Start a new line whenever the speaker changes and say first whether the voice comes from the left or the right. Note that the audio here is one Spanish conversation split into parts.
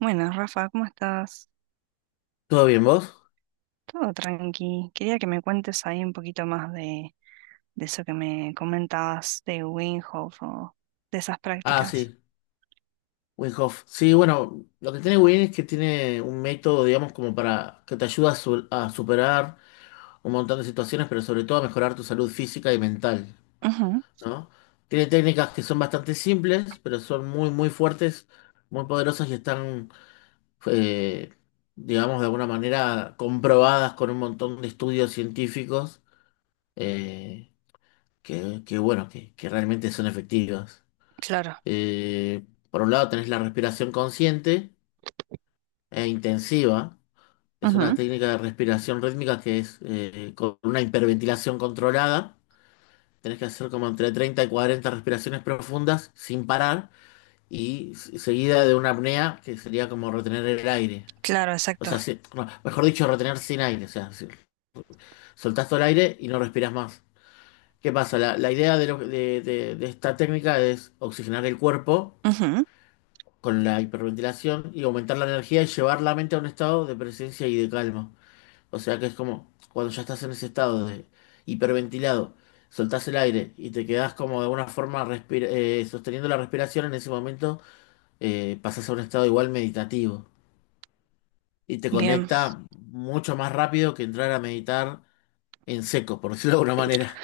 right: Bueno, Rafa, ¿cómo estás?
left: ¿Todo bien vos?
right: Todo tranqui. Quería que me cuentes ahí un poquito más de eso que me comentabas de Winghoff o de esas
left: Ah, sí,
right: prácticas.
left: Winhof. Sí, bueno, lo que tiene Win es que tiene un método, digamos, como para que te ayuda a, a superar un montón de situaciones, pero sobre todo a mejorar tu salud física y mental,
right: Ujú,
left: ¿no? Tiene técnicas que son bastante simples, pero son muy, muy fuertes, muy poderosas y están, eh, digamos, de alguna manera comprobadas con un montón de estudios científicos, eh, bueno, que realmente son efectivas.
right: claro.
left: Eh, por un lado tenés la respiración consciente e intensiva. Es una
right: Ujú,
left: técnica de respiración rítmica que es con una hiperventilación controlada. Tenés que hacer como entre 30 y 40 respiraciones profundas sin parar y seguida de una apnea que sería como retener el aire.
right: claro,
left: O
right: exacto.
left: sea, no, mejor dicho, retener sin aire. O sea, soltás todo el aire y no respiras más. ¿Qué pasa? La idea de, de esta técnica es oxigenar el cuerpo
right: Ujú,
left: con la hiperventilación y aumentar la energía y llevar la mente a un estado de presencia y de calma. O sea que es como cuando ya estás en ese estado de hiperventilado, soltás el aire y te quedás como de alguna forma sosteniendo la respiración. En ese momento pasás a un estado igual meditativo y te
right: bien.
left: conecta mucho más rápido que entrar a meditar en seco, por decirlo de alguna manera.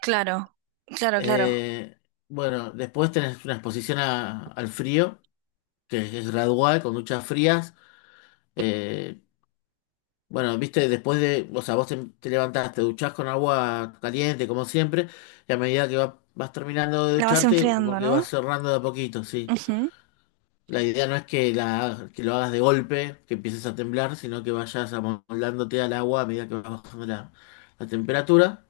right: Claro, claro, claro.
left: Eh, bueno, después tenés una exposición al frío, que es gradual, con duchas frías. eh, Bueno, viste, después de, o sea, vos te, te levantás, te duchás con agua caliente, como siempre, y a medida que vas terminando de
right: La vas
left: ducharte, como
right: enfriando,
left: que
right: ¿no?
left: vas cerrando de a poquito, sí.
right: Ujú.
left: La idea no es que, la, que lo hagas de golpe, que empieces a temblar, sino que vayas amoldándote al agua a medida que vas bajando la, la temperatura.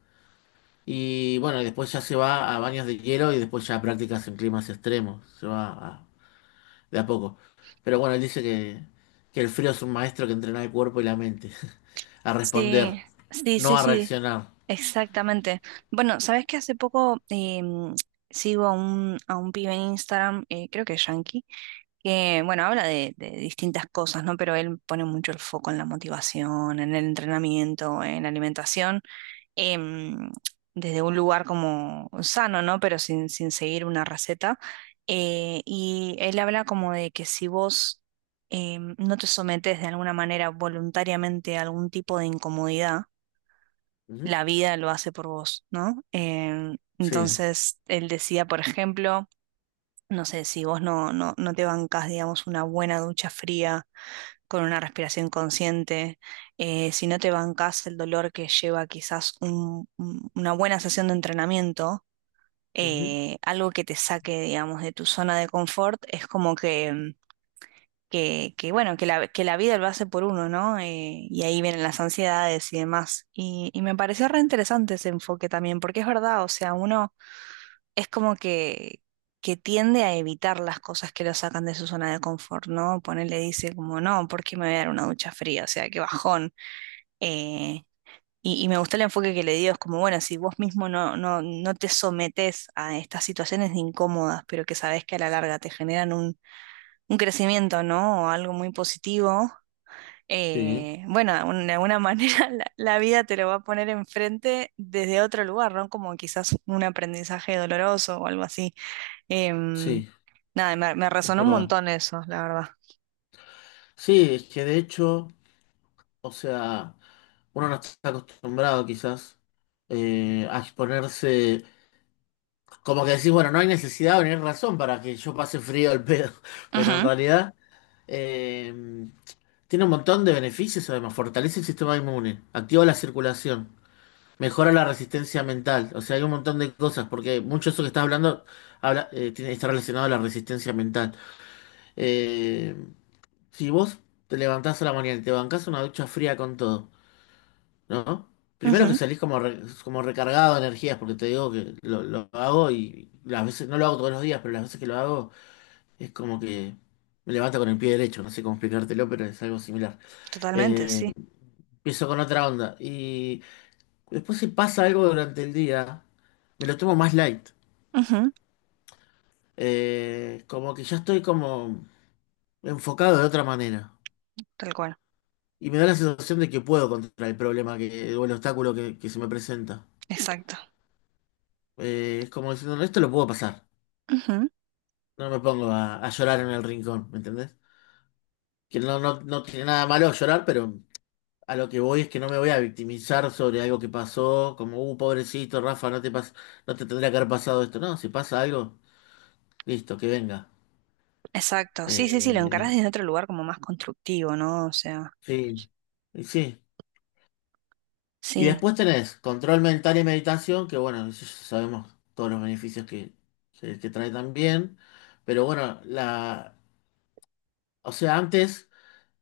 left: Y bueno, y después ya se va a baños de hielo y después ya prácticas en climas extremos. Se va de a poco. Pero bueno, él dice que el frío es un maestro que entrena el cuerpo y la mente a responder,
right: Sí, sí, sí,
left: no a
right: sí.
left: reaccionar.
right: Exactamente. Bueno, sabes que hace poco sigo a a un pibe en Instagram, creo que es Yankee, que bueno, habla de distintas cosas, ¿no? Pero él pone mucho el foco en la motivación, en el entrenamiento, en la alimentación, em, desde un lugar como sano, ¿no? Pero sin seguir una receta. Y él habla como de que si vos no te sometes de alguna manera voluntariamente a algún tipo de incomodidad,
left: Ujú,
right: la vida lo hace por vos, ¿no?
left: sí,
right: Entonces, él decía, por ejemplo, no sé, si vos no te bancas, digamos, una buena ducha fría con una respiración consciente, si no te bancas el dolor que lleva quizás una buena sesión de entrenamiento,
left: ujú,
right: algo que te saque, digamos, de tu zona de confort, es como que, bueno, que la vida lo hace por uno, ¿no? Y ahí vienen las ansiedades y demás. Y me pareció re interesante ese enfoque también, porque es verdad, o sea, uno es como que tiende a evitar las cosas que lo sacan de su zona de confort, ¿no? Ponele, dice como, no, ¿por qué me voy a dar una ducha fría? O sea, qué bajón. Eh, y me gustó el enfoque que le dio, es como, bueno, si vos mismo no te sometes a estas situaciones incómodas, pero que sabés que a la larga te generan un crecimiento, ¿no? O algo muy positivo,
left: sí,
right: bueno, de alguna manera la vida te lo va a poner enfrente desde otro lugar, ¿no? Como quizás un aprendizaje doloroso o algo así. Em,
left: sí,
right: nada, me
left: es
right: resonó un
left: verdad.
right: montón eso, la verdad.
left: Sí, es que de hecho, o sea, uno no está acostumbrado quizás a exponerse, como que decís, bueno, no hay necesidad o no hay razón para que yo pase frío al pedo, pero en
right: Ujú,
left: realidad eh, tiene un montón de beneficios. Además, fortalece el sistema inmune, activa la circulación. Mejora la resistencia mental. O sea, hay un montón de cosas, porque mucho de eso que estás hablando está relacionado a la resistencia mental. Eh, si vos te levantás a la mañana y te bancás una ducha fría con todo, ¿no? Primero que
right: ujú,
left: salís como, como recargado de energías, porque te digo que lo hago, y las veces, no lo hago todos los días, pero las veces que lo hago es como que me levanto con el pie derecho. No sé cómo explicártelo, pero es algo similar.
right: totalmente,
left: Eh,
right: sí.
left: Empiezo con otra onda. Después, si pasa algo durante el día, me lo tomo más light.
right: Ujú,
left: Como que ya estoy como enfocado de otra manera.
right: tal cual,
left: Y me da la sensación de que puedo contra el problema, que, o el obstáculo que se me presenta.
right: exacto.
left: Es como diciendo, "No, esto lo puedo pasar.
right: Ujú,
left: No me pongo a llorar en el rincón, ¿me entendés?". Que no, no, no tiene nada malo llorar, pero a lo que voy es que no me voy a victimizar sobre algo que pasó, como, pobrecito, Rafa, no te tendría que haber pasado esto. No, si pasa algo, listo, que venga.
right: exacto, sí, sí, sí, lo
left: Eh,
right: encarás desde otro lugar como más constructivo, ¿no? O sea,
left: Sí, y sí. Y
right: sí.
left: después tenés control mental y meditación, que bueno, eso ya sabemos todos los beneficios que, que trae también. Pero bueno, la, o sea, antes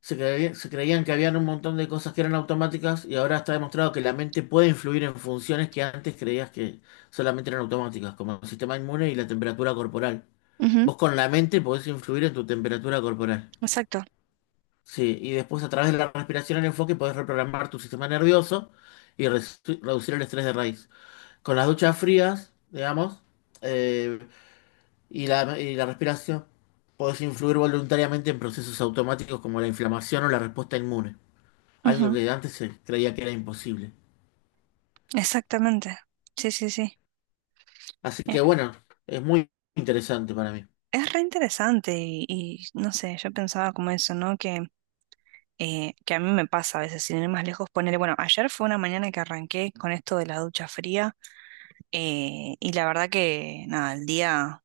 left: se creían que habían un montón de cosas que eran automáticas, y ahora está demostrado que la mente puede influir en funciones que antes creías que solamente eran automáticas, como el sistema inmune y la temperatura corporal.
right: Ujú,
left: Vos con la mente podés influir en tu temperatura corporal.
right: exacto.
left: Sí, y después a través de la respiración en enfoque podés reprogramar tu sistema nervioso y reducir el estrés de raíz. Con las duchas frías, digamos, eh, y la respiración, podés influir voluntariamente en procesos automáticos como la inflamación o la respuesta inmune, algo
right: Ujú,
left: que antes se creía que era imposible.
right: exactamente. Sí, sí, sí.
left: Así que bueno, es muy interesante para mí.
right: Es re interesante y, no sé, yo pensaba como eso, ¿no? Que a mí me pasa a veces, sin ir más lejos, ponerle, bueno, ayer fue una mañana que arranqué con esto de la ducha fría, y la verdad que, nada, el día,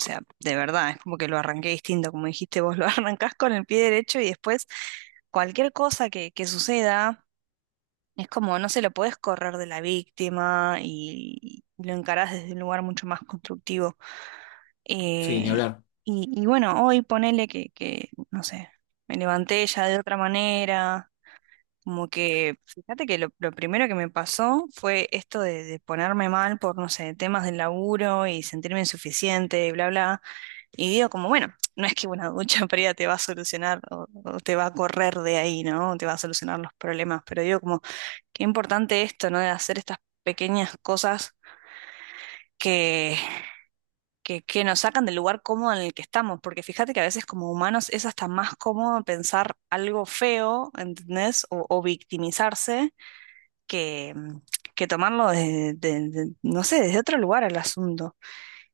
right: o sea, de verdad, es como que lo arranqué distinto, como dijiste vos, lo arrancás con el pie derecho y después cualquier cosa que suceda, es como, no se lo podés correr de la víctima y lo encarás desde un lugar mucho más constructivo.
left: Sí, ni
right: Eh,
left: hablar.
right: y bueno, hoy ponele que, no sé, me levanté ya de otra manera, como que, fíjate que lo primero que me pasó fue esto de ponerme mal por, no sé, temas del laburo y sentirme insuficiente, y bla, bla. Y digo como, bueno, no es que una ducha fría te va a solucionar o te va a correr de ahí, ¿no? Te va a solucionar los problemas, pero digo como, qué importante esto, ¿no? De hacer estas pequeñas cosas. que que que nos sacan del lugar cómodo en el que estamos, porque fíjate que a veces como humanos es hasta más cómodo pensar algo feo, ¿entendés? O victimizarse que, que tomarlo desde, no sé, desde otro lugar al asunto.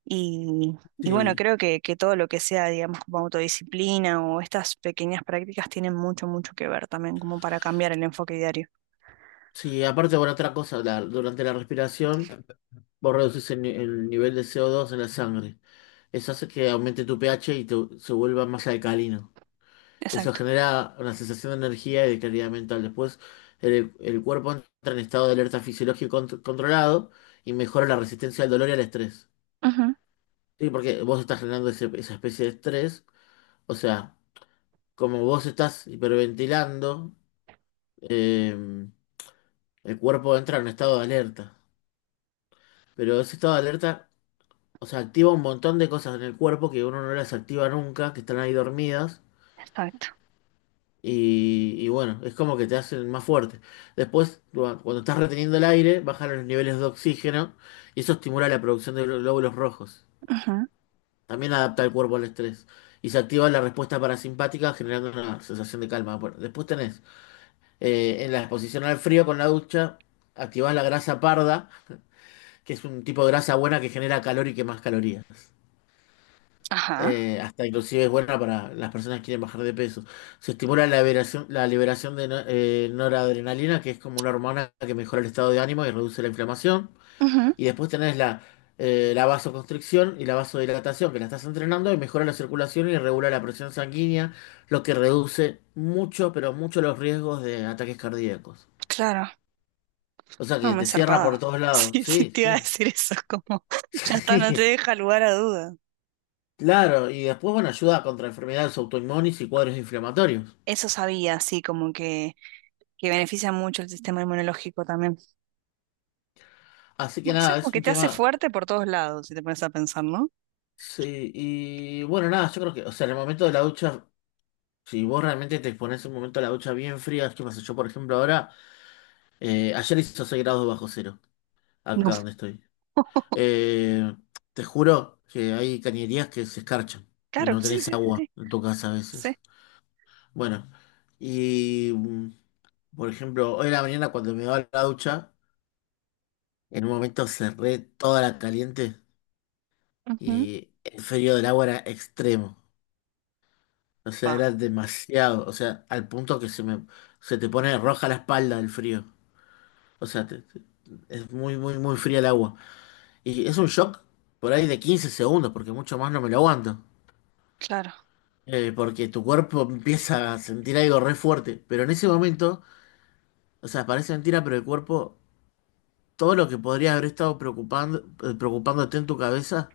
right: Y bueno,
left: Sí,
right: creo que todo lo que sea, digamos, como autodisciplina o estas pequeñas prácticas tienen mucho, mucho que ver también, como para cambiar el enfoque diario.
left: sí, aparte, bueno, otra cosa, durante la respiración vos reducís el, ni- el nivel de CO2 en la sangre. Eso hace que aumente tu pH y se vuelva más alcalino. Eso
right: Exacto.
left: genera una sensación de energía y de claridad mental. Después, el cuerpo entra en estado de alerta fisiológico controlado y mejora la resistencia al dolor y al estrés.
right: Ujú.
left: Sí, porque vos estás generando esa especie de estrés. O sea, como vos estás hiperventilando, eh, el cuerpo entra en un estado de alerta. Pero ese estado de alerta, o sea, activa un montón de cosas en el cuerpo que uno no las activa nunca, que están ahí dormidas.
right: Exacto.
left: Y bueno, es como que te hacen más fuerte. Después, cuando estás reteniendo el aire, bajan los niveles de oxígeno y eso estimula la producción de glóbulos rojos.
right: Ujú.
left: También adapta el cuerpo al estrés. Y se activa la respuesta parasimpática generando una sensación de calma. Bueno, después tenés en la exposición al frío con la ducha, activás la grasa parda, que es un tipo de grasa buena que genera calor y que más calorías.
right: Ajá.
left: Hasta inclusive es buena para las personas que quieren bajar de peso. Se estimula la liberación de noradrenalina, que es como una hormona que mejora el estado de ánimo y reduce la inflamación.
right: Ujú.
left: Y después tenés la, la vasoconstricción y la vasodilatación, que la estás entrenando, y mejora la circulación y regula la presión sanguínea, lo que reduce mucho, pero mucho los riesgos de ataques cardíacos.
right: Claro.
left: O sea
right: No,
left: que
right: me
left: te cierra por
right: zarpada.
left: todos lados.
right: Sí, sí,
left: Sí,
right: te iba a
left: sí.
right: decir eso, como ya está, no te deja lugar a duda.
left: Claro, y después, bueno, ayuda contra enfermedades autoinmunes y cuadros inflamatorios.
right: Eso sabía, sí, como que beneficia mucho el sistema inmunológico también.
left: Así que
right: Bueno, sí,
left: nada,
right: como
left: es
right: que
left: un
right: te hace
left: tema.
right: fuerte por todos lados, si te pones a pensar, ¿no?
left: Sí, y bueno, nada, yo creo que, o sea, en el momento de la ducha, si vos realmente te pones un momento de la ducha bien fría, ¿qué pasa? Yo, por ejemplo, ahora, ayer hizo 6 grados bajo cero
right: No.
left: acá donde estoy. Eh, Te juro que hay cañerías que se escarchan y
right: Claro,
left: no
right: sí,
left: tenés
right: sí, sí,
left: agua
right: sí.
left: en tu casa a
right: Sí.
left: veces. Bueno, y mm, por ejemplo, hoy en la mañana cuando me daba la ducha, en un momento cerré toda la caliente
right: Ujú.
left: y el frío del agua era extremo. O sea,
right: Va,
left: era demasiado. O sea, al punto que se te pone roja la espalda del frío. O sea, es muy, muy, muy fría el agua. Y es un shock por ahí de 15 segundos, porque mucho más no me lo aguanto.
right: claro.
left: Porque tu cuerpo empieza a sentir algo re fuerte. Pero en ese momento, o sea, parece mentira, pero el cuerpo, todo lo que podría haber estado preocupando, preocupándote en tu cabeza,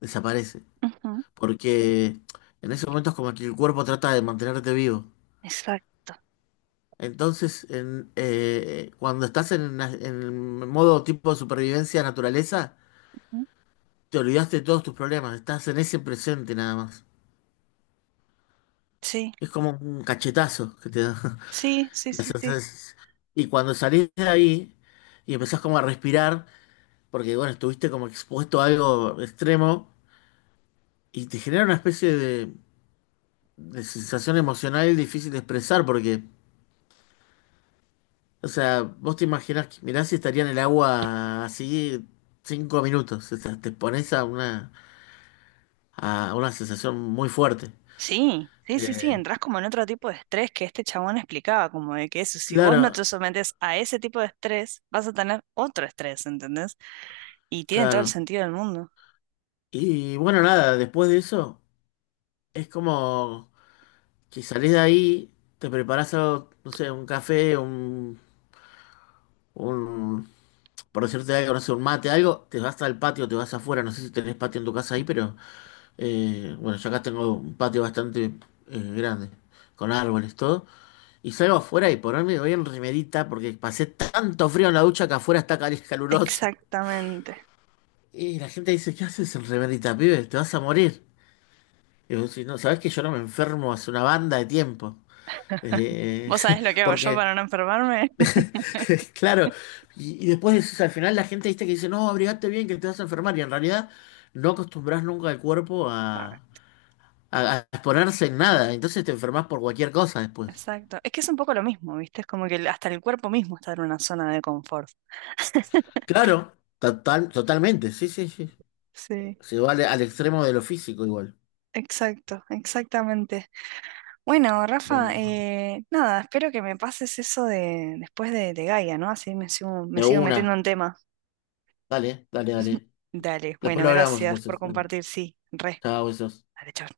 left: desaparece.
right: Ujú.
left: Porque en ese momento es como que el cuerpo trata de mantenerte vivo.
right: Exacto.
left: Entonces, cuando estás en, en el modo tipo de supervivencia naturaleza,
right: Ujú.
left: te olvidaste de todos tus problemas, estás en ese presente nada más.
right: Sí,
left: Es como un cachetazo que te da.
right: sí, sí,
left: La
right: sí, sí.
left: sensación. Y cuando salís de ahí y empezás como a respirar, porque bueno, estuviste como expuesto a algo extremo, y te genera una especie de sensación emocional difícil de expresar, porque, o sea, vos te imaginás que mirá si estaría en el agua así 5 minutos. O sea, te pones a una sensación muy fuerte.
right: Sí, sí, sí, sí,
left: Eh,
right: entras como en otro tipo de estrés que este chabón explicaba, como de que eso, si vos no
left: claro,
right: te sometes a ese tipo de estrés, vas a tener otro estrés, ¿entendés? Y tiene todo el
left: claro.
right: sentido del mundo.
left: Y bueno, nada, después de eso, es como que salís de ahí, te preparás algo, no sé, un café, un, por decirte algo, no sé, un mate, algo, te vas al patio, te vas afuera, no sé si tenés patio en tu casa ahí, pero bueno, yo acá tengo un patio bastante grande, con árboles, todo. Y salgo afuera y por ponerme voy en remerita porque pasé tanto frío en la ducha que afuera está caluroso.
right: Exactamente.
left: Y la gente dice, "¿Qué haces en remerita, pibe? Te vas a morir". Y yo, si no, ¿sabés que yo no me enfermo hace una banda de tiempo? Eh,
right: ¿Vos sabés lo que hago yo
left: Porque,
right: para no enfermarme?
left: claro, y después decís, al final la gente viste que dice, no, abrigate bien que te vas a enfermar. Y en realidad no acostumbras nunca al cuerpo
right: Ah,
left: a, a exponerse en nada. Entonces te enfermas por cualquier cosa después.
right: exacto. Es que es un poco lo mismo, ¿viste? Es como que el- hasta el cuerpo mismo está en una zona de confort.
left: Claro, total, totalmente, sí, sí, sí.
right: Sí,
left: Se va al, al extremo de lo físico igual.
right: exacto, exactamente. Bueno,
left: Bueno,
right: Rafa, nada, espero que me pases eso de después de Gaia, ¿no? Así me
left: de
right: sigo metiendo
left: una.
right: en tema.
left: Dale, dale, dale.
right: Dale,
left: Después
right: bueno,
left: lo hablamos
right: gracias por
left: entonces. Dale.
right: compartir, sí, re.
left: Chao, besos.
right: Dale, chau.